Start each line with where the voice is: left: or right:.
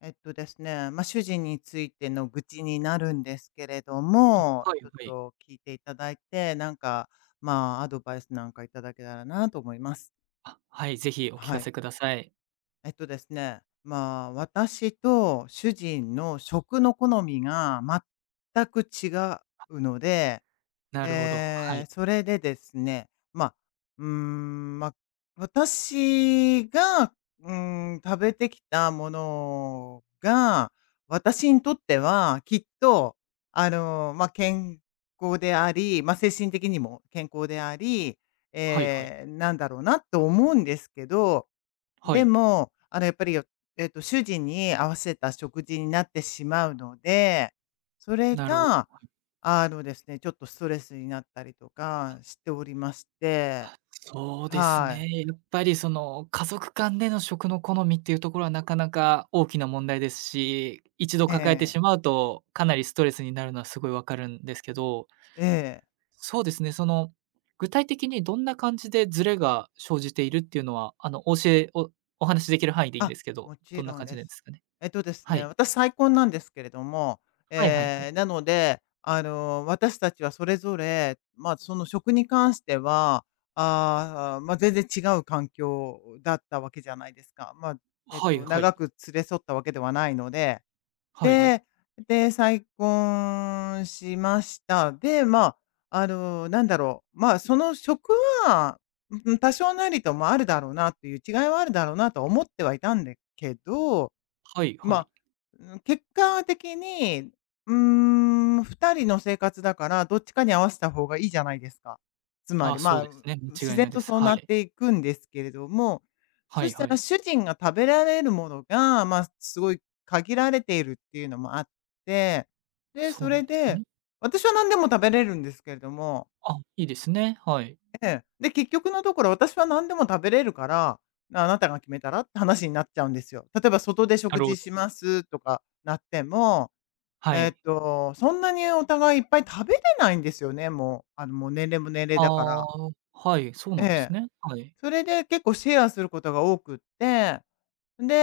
left: えっとですね、まあ、主人についての愚痴になるんですけれども、
right: はい
left: ちょっ
right: はい。
left: と聞いていただいて、アドバイスなんかいただけたらなと思います。
right: あ、はい、ぜひお聞か
left: は
right: せ
left: い。
right: ください。
left: えっとですね、まあ、私と主人の食の好みが全く違うので、
right: なるほど。は
left: え
right: い。
left: ーそれでですね、まあ、うーん、まあ、私が、うー食べてきたものが、私にとってはきっと、健康であり、まあ、精神的にも健康であり、
right: はいはい。
left: なんだろうなと思うんですけど、
right: は
left: で
right: い。
left: も、あの、やっぱり、よえっと、主人に合わせた食事になってしまうので、それ
right: なるほど。
left: があのですね、ちょっとストレスになったりとかしておりまして、
right: そうです
left: は
right: ね。
left: い。
right: やっぱりその家族間での食の好みっていうところはなかなか大きな問題ですし、一度
left: え
right: 抱えてし
left: え、
right: まうとかなりストレスになるのはすごいわかるんですけど、
left: ええ。
right: そうですね、その具体的にどんな感じでズレが生じているっていうのは、あのお教えおお話しできる範囲でいいんで
left: あ、
right: すけど、
left: も
right: ど
left: ち
right: んな
left: ろん
right: 感じ
left: で
right: なんで
left: す。
right: すかね？
left: えっとです
right: は
left: ね、
right: い。
left: 私再婚なんですけれども、
right: はいはいはい。
left: なので、あの、私たちはそれぞれ、まあ、その職に関しては、ああ、まあ、全然違う環境だったわけじゃないですか。まあ、えっ
right: はい
left: と
right: はい。
left: 長く連れ添ったわけではないの
right: はいはい。
left: で、で、再婚しました。で、まあ、あの、なんだろう、まあ、その職は、うん、多少なりともあるだろうなっていう違いはあるだろうなとは思ってはいたんだけど、
right: はいはい。
left: ま、結果的に、うーん、2人の生活だから、どっちかに合わせた方がいいじゃないですか。つま
right: あ、
left: り、
right: そう
left: まあ、
right: ですね。間
left: 自
right: 違いな
left: 然
right: いで
left: と
right: す。
left: そう
right: は
left: なっ
right: い。
left: ていくんですけれども、
right: は
left: そ
right: い
left: し
right: は
left: たら
right: い。
left: 主人が食べられるものが、まあ、すごい限られているっていうのもあって、で、
right: そ
left: そ
right: うな
left: れ
right: んです
left: で、
right: ね。
left: 私は何でも食べれるんですけれども、
right: あ、いいですね。はい。
left: で、結局のところ、私は何でも食べれるから、あなたが決めたらって話になっちゃうんですよ。例えば外で
right: な
left: 食
right: るほ
left: 事
right: ど。
left: しますとかなっても、
right: はい。
left: そんなにお互いいっぱい食べれないんですよね、もう。あの、もう年齢も年齢
right: あ
left: だから。
right: あ、はい、そうな
left: え
right: んです
left: え。
right: ね。はい。
left: それで結構シェアすることが多くって、で、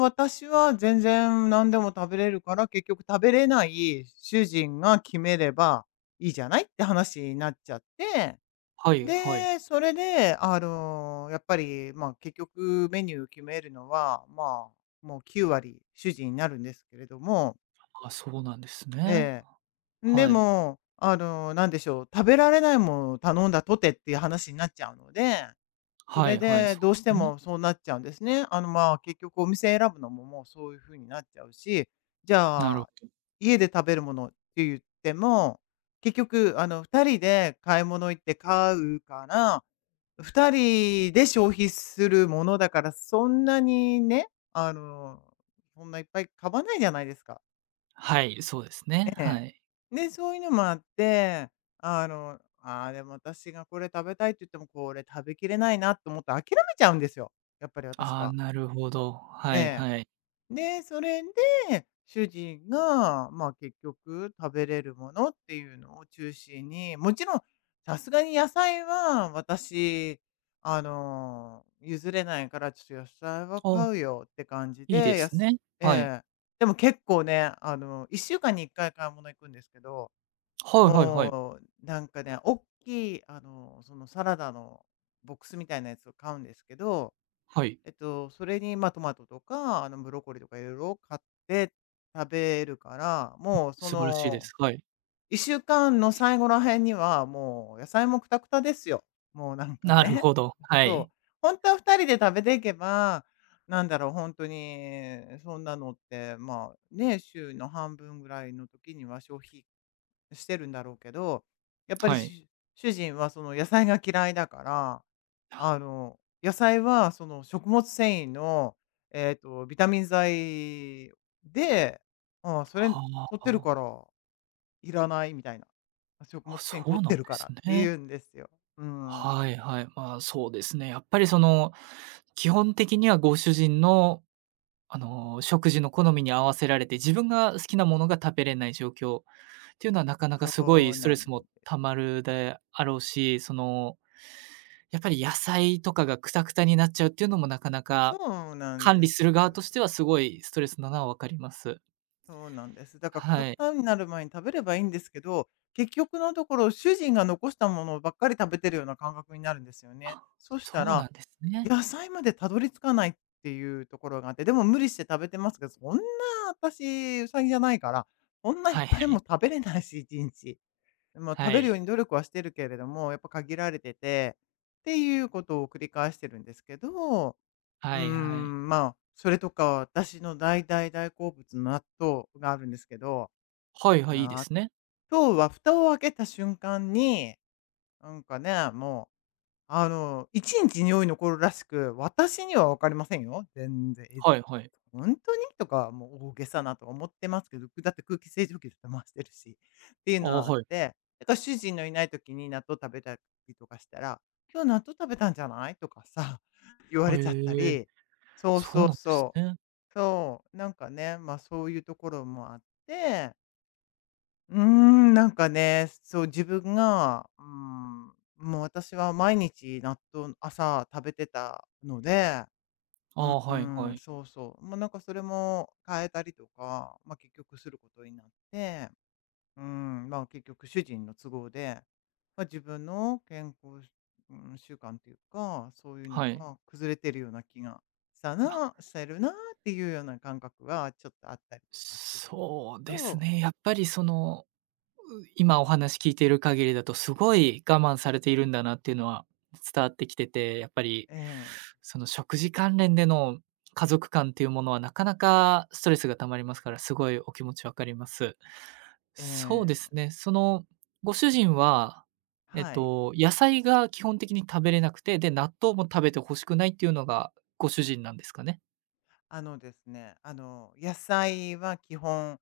left: 私は全然何でも食べれるから、結局食べれない主人が決めればいいじゃないって話になっちゃって、
right: はいはい。
left: で、それで、あの、やっぱり、まあ、結局メニュー決めるのは、まあ、もう9割主人になるんですけれども、
right: あ、そうなんですね。
left: ええ。で
right: はい。
left: も、あの、なんでしょう、食べられないものを頼んだとてっていう話になっちゃうので、そ
right: は
left: れ
right: いはい、
left: で
right: そ
left: ど
right: う
left: う
right: で
left: し
right: す
left: て
right: ね。
left: もそうなっちゃうんですね。あの、まあ、結局お店選ぶのももうそういう風になっちゃうし、じ
right: なる
left: ゃ
right: ほ
left: あ、
right: ど。
left: 家で食べるものって言っても、結局、あの、2人で買い物行って買うから2人で消費するものだから、そんなにね、あの、そんないっぱい買わないじゃないですか。
right: はい、そうですね。
left: え
right: は
left: え。
right: い。
left: で、そういうのもあって、あの、ああ、でも私がこれ食べたいって言っても、これ食べきれないなと思って諦めちゃうんですよ、やっぱり私
right: ああ、
left: は。
right: なるほど。
left: え
right: はい
left: え。
right: はい。
left: で、それで、主人が、まあ、結局食べれるものっていうのを中心に、もちろんさすがに野菜は私、あの、譲れないからちょっと野菜は買う
right: あ、
left: よって感じ
right: いいで
left: で、
right: すね。
left: え
right: はい。
left: え。でも結構ね、あの、1週間に1回買い物行くんですけど、
right: はいはいはい。
left: もうなんかね、大きい、あの、そのサラダのボックスみたいなやつを買うんですけど、
right: はい。
left: えっと、それに、まあ、トマトとか、あの、ブロッコリーとかいろいろ買って食べるから、もう、そ
right: 素晴らしいで
left: の、
right: す。はい。
left: 1週間の最後ら辺には、もう野菜もくたくたですよ。もうなんか
right: なる
left: ね。
right: ほど。は
left: そ
right: い。
left: う。本当は2人で食べていけば、なんだろう、本当にそんなのって、まあ、ね、週の半分ぐらいの時には消費してるんだろうけど、やっぱり
right: はい。
left: し主人はその野菜が嫌いだから、あの、野菜はその食物繊維の、えっと、ビタミン剤で、ああ、それ取
right: は
left: ってるか
right: あ、
left: らいらないみたいな。食
right: あ、
left: 物
right: そ
left: 繊維取
right: う
left: っ
right: なん
left: て
right: で
left: るか
right: す
left: らって
right: ね。
left: 言うんですよ。うん。
right: はいはい。まあ、そうですね。やっぱりその、基本的にはご主人の、あの、食事の好みに合わせられて、自分が好きなものが食べれない状況っていうのはなかなか
left: そ
right: すごい
left: う
right: スト
left: な
right: レスも
left: んで
right: たまるであろうし、その、やっぱり野菜とかがクタクタになっちゃうっていうのもなかな
left: そ
right: か
left: うなん
right: 管
left: で
right: 理す
left: す。
right: る側としてはすごいストレスなのはわかります。
left: そうなんです。だからくた
right: は
left: く
right: い。
left: たになる前に食べればいいんですけど、結局のところ主人が残したものばっかり食べてるような感覚になるんですよね。
right: あ、
left: そした
right: そうな
left: ら、
right: んですね。
left: 野菜までたどり着かないっていうところがあって、でも無理して食べてますけど、そんな私、うさぎじゃないから、こんないっ
right: はいは
left: ぱい
right: い。
left: も食べれないし、一日。もう
right: は
left: 食べる
right: い。
left: ように努力はしてるけれども、やっぱ限られてて、っていうことを繰り返してるんですけど、
right: はいはい。
left: それとか、私の大大大好物の納豆があるんですけど、
right: はいはい、いいで
left: 納
right: すね。
left: 豆は蓋を開けた瞬間に、なんかね、もう、あの、1日匂い残るらしく、私にはわかりませんよ、全然。え、
right: はいはい。
left: 本当に？とか、もう大げさなとか思ってますけど、だって空気清浄機だって回してるしっていう
right: あ、
left: のはあっ
right: はい。
left: て、だから主人のいない時に納豆食べたりとかしたら、「今日納豆食べたんじゃない？」とかさ、言わ
right: は、
left: れちゃった
right: え、
left: り。そう
right: そ
left: そ
right: うな
left: う
right: んです
left: そう。
right: ね。
left: そう、なんかね、ま、そういうところもあって、うーん、なんかね、そう、自分が、うーん、もう私は毎日納豆朝食べてたので、
right: ああ、
left: う
right: はいはい。
left: まあなんかそれも変えたりとか、ま、結局することになって、うん、まあ、結局主人の都合で、まあ、自分の健康、うん、習慣っていうか、そういうの
right: はい。
left: が崩れてるような気がした
right: あ、
left: なしてるなっていうような感覚がちょっとあったりとかするんです
right: そう
left: け
right: です
left: ど、
right: ね、やっぱりその、今お話聞いている限りだと、すごい我慢されているんだなっていうのは伝わってきてて、やっぱり、
left: ええ、
right: その食事関連での家族間っていうものはなかなかストレスが溜まりますから、すごいお気持ちわかります。
left: え
right: そうです
left: え、
right: ね、その、ご主人は、えっ
left: はい。
right: と、野菜が基本的に食べれなくて、で、納豆も食べて欲しくないっていうのがご主人なんですかね？
left: あのですね、あの、野菜は基本、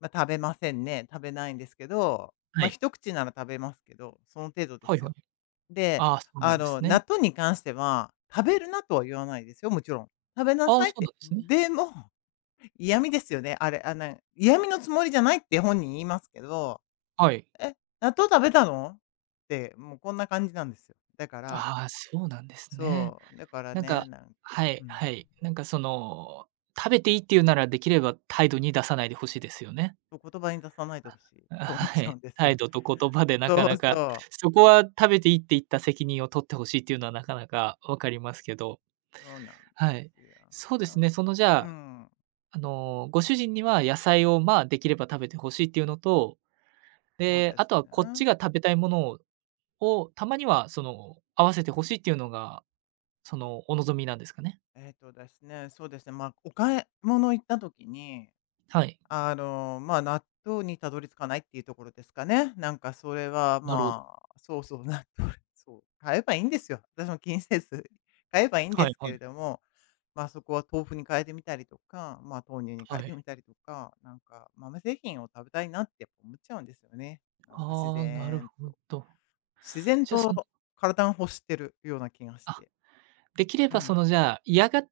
left: まあ、食べませんね。食べないんですけど、
right: は
left: まあ、
right: い。
left: 一口なら食べますけど、その程度で
right: はい
left: す
right: は
left: よ。
right: い。
left: で、
right: ああ、そうな
left: あ
right: んです
left: の、
right: ね。
left: 納豆に関しては、食べるなとは言わないですよ、もちろん。食べな
right: ああ、
left: さい
right: そ
left: っ
right: うなん
left: て。
right: ですね。
left: でも、嫌味ですよね、あれ、あ、の嫌味のつもりじゃないって本人言いますけど、
right: はい。
left: 「え、納豆食べたの？」って、もうこんな感じなんですよ。だから
right: ああ、そうなんですね。
left: そう、だから
right: なんか
left: ね、なんか、
right: はい
left: うん、
right: はい。なんかその、食べていいっていうなら、できれば態度に出さないでほしいですよね。
left: そう言葉に出さないでほしいっ
right: あ、
left: て思っ
right: は
left: ちゃ
right: い。
left: うんです
right: 態
left: よ。
right: 度と言葉でなか
left: そう
right: な
left: そ
right: か、
left: う、
right: そこは食べていいって言った責任を取ってほしいっていうのはなかなかわかりますけど、
left: そうなんで
right: はい。
left: すよ。
right: そうで
left: な
right: すね、
left: ん
right: そのじ
left: う
right: ゃあ、
left: ん、
right: あの、ご主人には野菜を、まあ、できれば食べてほしいっていうのと、
left: そう
right: で、
left: で
right: あ
left: す
right: とは
left: ね。
right: こっちが食べたいものをたまにはその、合わせてほしいっていうのが、その、お望みなんですかね？
left: そうですね、まあ、お買い物行った時に、
right: はい。
left: あの、まあ、納豆にたどり着かないっていうところですかね。なんかそれは、
right: なるほど。
left: まあ、そうそう、納豆 そう、買えばいいんですよ。私も気にせず買えばいいんで
right: はい
left: す
right: は
left: けれ
right: い。
left: ども、まあ、そこは豆腐に変えてみたりとか、まあ、豆乳に変
right: は
left: えて
right: い。
left: みたりとか、なんか豆製品を食べたいなってやっぱ思っちゃうんですよね。
right: ああ、なるほど。
left: 自然
right: じゃあ、その
left: と体が欲してるような気がし
right: あ、
left: て。
right: できれ
left: う
right: ばそ
left: ん。
right: の、じゃあ、嫌が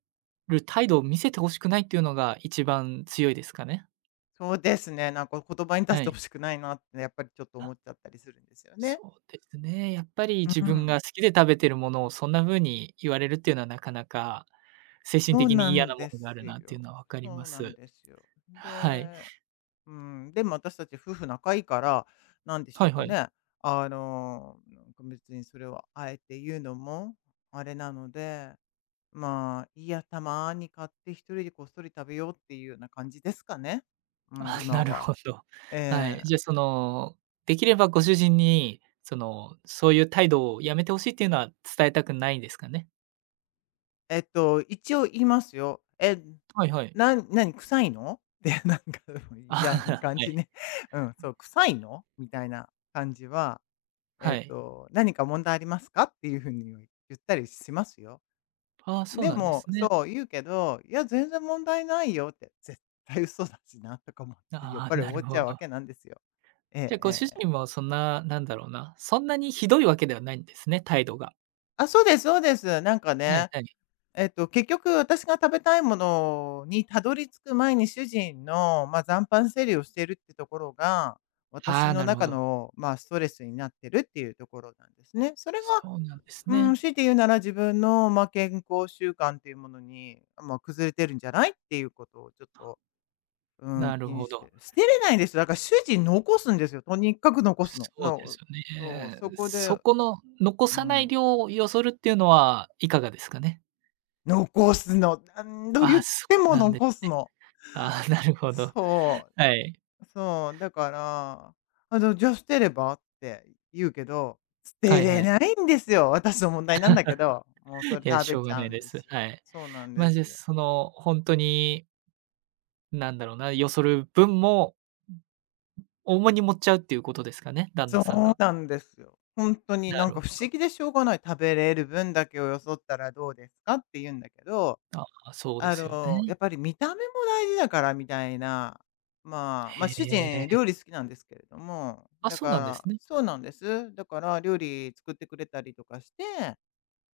right: る態度を見せて欲しくないっていうのが一番強いですかね？
left: そうですね、なんか言葉に出し
right: は
left: て
right: い。
left: ほしくないなってやっぱりちょっと
right: あ、
left: 思っちゃったりするんですよね。
right: そうですね。やっぱり
left: う
right: 自分
left: ん、
right: が好きで食べてるものをそんな風に言われるっていうのはなかなか精神
left: そう
right: 的に
left: な
right: 嫌
left: ん
right: なも
left: で
right: のがあ
left: す
right: るなっていう
left: よ。
right: のは分かり
left: そ
right: ま
left: うなん
right: す。
left: ですよ。
right: はい。
left: で、うん、でも私たち夫婦仲いいから、なんでし
right: は
left: ょう
right: いは
left: か
right: い。
left: ね。なんか別にそれをあえて言うのもあれなので、まあ、いいや、たまに買って一人でこっそり食べようっていうような感じですかね。うん、
right: あ、な
left: 今
right: るほ
left: は。
right: ど。は
left: え
right: い。
left: え
right: じゃあ、その、できればご主人に、その、そういう態度をやめて欲しいっていうのは伝えたくないんですかね？
left: 一応言いますよ。「え、
right: はいはい。
left: 何臭いの？ってなんか
right: あ、
left: 嫌な 感
right: は
left: じ
right: い。
left: ね。うん、そう「臭いの？」みたいな感じは、
right: はい。
left: 「何か問題ありますか？」っていう風に言ったりしますよ。
right: ああ、そう
left: で
right: なんで
left: も、
right: すね。
left: そう言うけど、「いや、全然問題ないよ」って、絶対嘘だしなとか思って、やっ
right: あ
left: ぱ
right: あ、
left: り
right: な
left: 思
right: る
left: っち
right: ほ
left: ゃうわ
right: ど。
left: けなんですよ。ええ
right: じゃあ
left: え
right: ご主人
left: え。
right: もそんな、なんだろうな、そんなにひどいわけではないんですね、態度が。
left: あ、そうですそうです。
right: はいはい。
left: 結局私が食べたいものにたどり着く前に主人の、まあ、残飯整理をしているってところが、
right: あ
left: 私
right: あ、
left: の
right: なるほ
left: 中
right: ど。
left: の、まあ、ストレスになってるっていうところなんですね。それが、
right: そうなんです
left: うん、
right: ね。
left: 強いて言うなら自分の、まあ、健康習慣っていうものに、まあ、崩れてるんじゃないっていうことをちょっと、うん、
right: なる
left: 気に
right: ほ
left: して
right: ど。
left: る。捨てれないんですよ。だから主人残すんですよ。とにかく残すの。
right: そうですよ
left: そう、
right: ね。
left: そこ
right: そ
left: で
right: この残
left: う
right: さない
left: ん、
right: 量をよそるっていうのはいかがですかね？
left: 残すの。何度
right: あ
left: 言
right: あ、
left: っ
right: そ
left: て
right: う
left: も
right: なんです
left: 残す
right: ね。
left: の。
right: ああ、なるほど。
left: そう。
right: はい。
left: そう、だから、じゃあ捨てればって言うけど、捨
right: は
left: て
right: いは
left: れ
right: い。
left: ないんですよ。私の問題なんだけど、もうそ
right: い
left: れ
right: や、
left: 食
right: し
left: べ
right: ょう
left: ち
right: が
left: ゃ
right: ない
left: うん
right: で
left: で
right: す。
left: すよ。
right: はい。
left: そうなん
right: ま
left: で
right: あ、じ
left: す
right: ゃあ、
left: よ。
right: その、本当に、なんだろうな、よそる分も重に持っちゃうっていうことですかね、旦那
left: そ
right: さん
left: う
right: が。
left: なんですよ。本当に
right: な
left: な
right: る
left: ん
right: ほ
left: か不思
right: ど。
left: 議でしょうがない。食べれる分だけをよそったらどうですかって言うんだけど、
right: ああ、そうですよね。
left: やっぱり見た目も大事だからみたいな、まあ、主
right: へ
left: 人
right: え。
left: 料理好きなんですけれども、
right: あ、
left: だ
right: そ
left: か
right: うなんです
left: ら
right: ね。
left: そうなんです。だから料理作ってくれたりとかして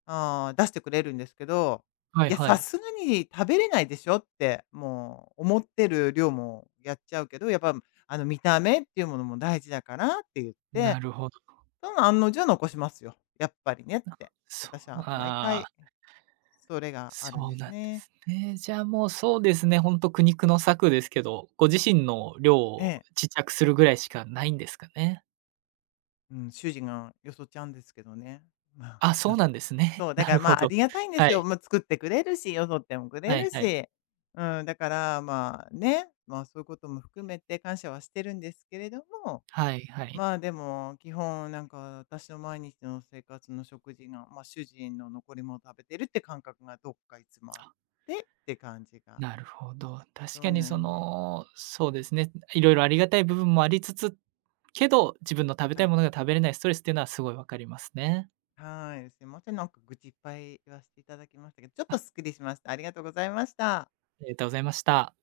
left: ああ、出してくれるんですけど、
right: はい
left: いや、
right: は
left: さ
right: い。
left: すがに食べれないでしょって、もう思ってる量もやっちゃうけど、やっぱ、見た目っていうものも大事だからって言っ
right: な
left: て、
right: るほど。
left: その案の定残しますよ。やっぱりねって。
right: そ
left: 私
right: う、
left: は毎
right: あ
left: 回
right: あ、
left: それがあるん
right: そう
left: です
right: なんで
left: ね。
right: すね。じゃあ、もうそうですね、ほんと苦肉の策ですけど、ご自身の量
left: え
right: を
left: え。
right: ちっちゃくするぐらいしかないんですかね。
left: うん、主人がよそっちゃうんですけどね。まあ、
right: あ、
left: な
right: そ
left: ん
right: う
left: か、
right: なんですね。
left: そう、だ
right: な
left: か
right: る
left: らま
right: ほ
left: あ、あ
right: ど。
left: りがたいんで
right: は
left: すよ。
right: い。
left: まあ、作ってくれるし、よそってもくれ
right: はい
left: る
right: はい。
left: し。うん、だからまあね、まあそういうことも含めて感謝はしてるんですけれども、
right: はいはい。
left: まあでも基本なんか私の毎日の生活の食事が、まあ主人の残り物を食べてるって感覚がどっかいつもあっ
right: あ、
left: てって感じが。
right: なるほど。確
left: そ
right: か
left: う
right: に
left: な
right: そ
left: んんです。
right: の、そうですね、いろいろありがたい部分もありつつけど、自分の食べた
left: は
right: い
left: い。
right: ものが食べれないストレスっていうのはすごいわかりますね。
left: はい。すいません。なんか愚痴いっぱい言わせていただきましたけど、ちょっ
right: あ、
left: とすっきりしました。ありがとうございました。
right: ありがとうございました。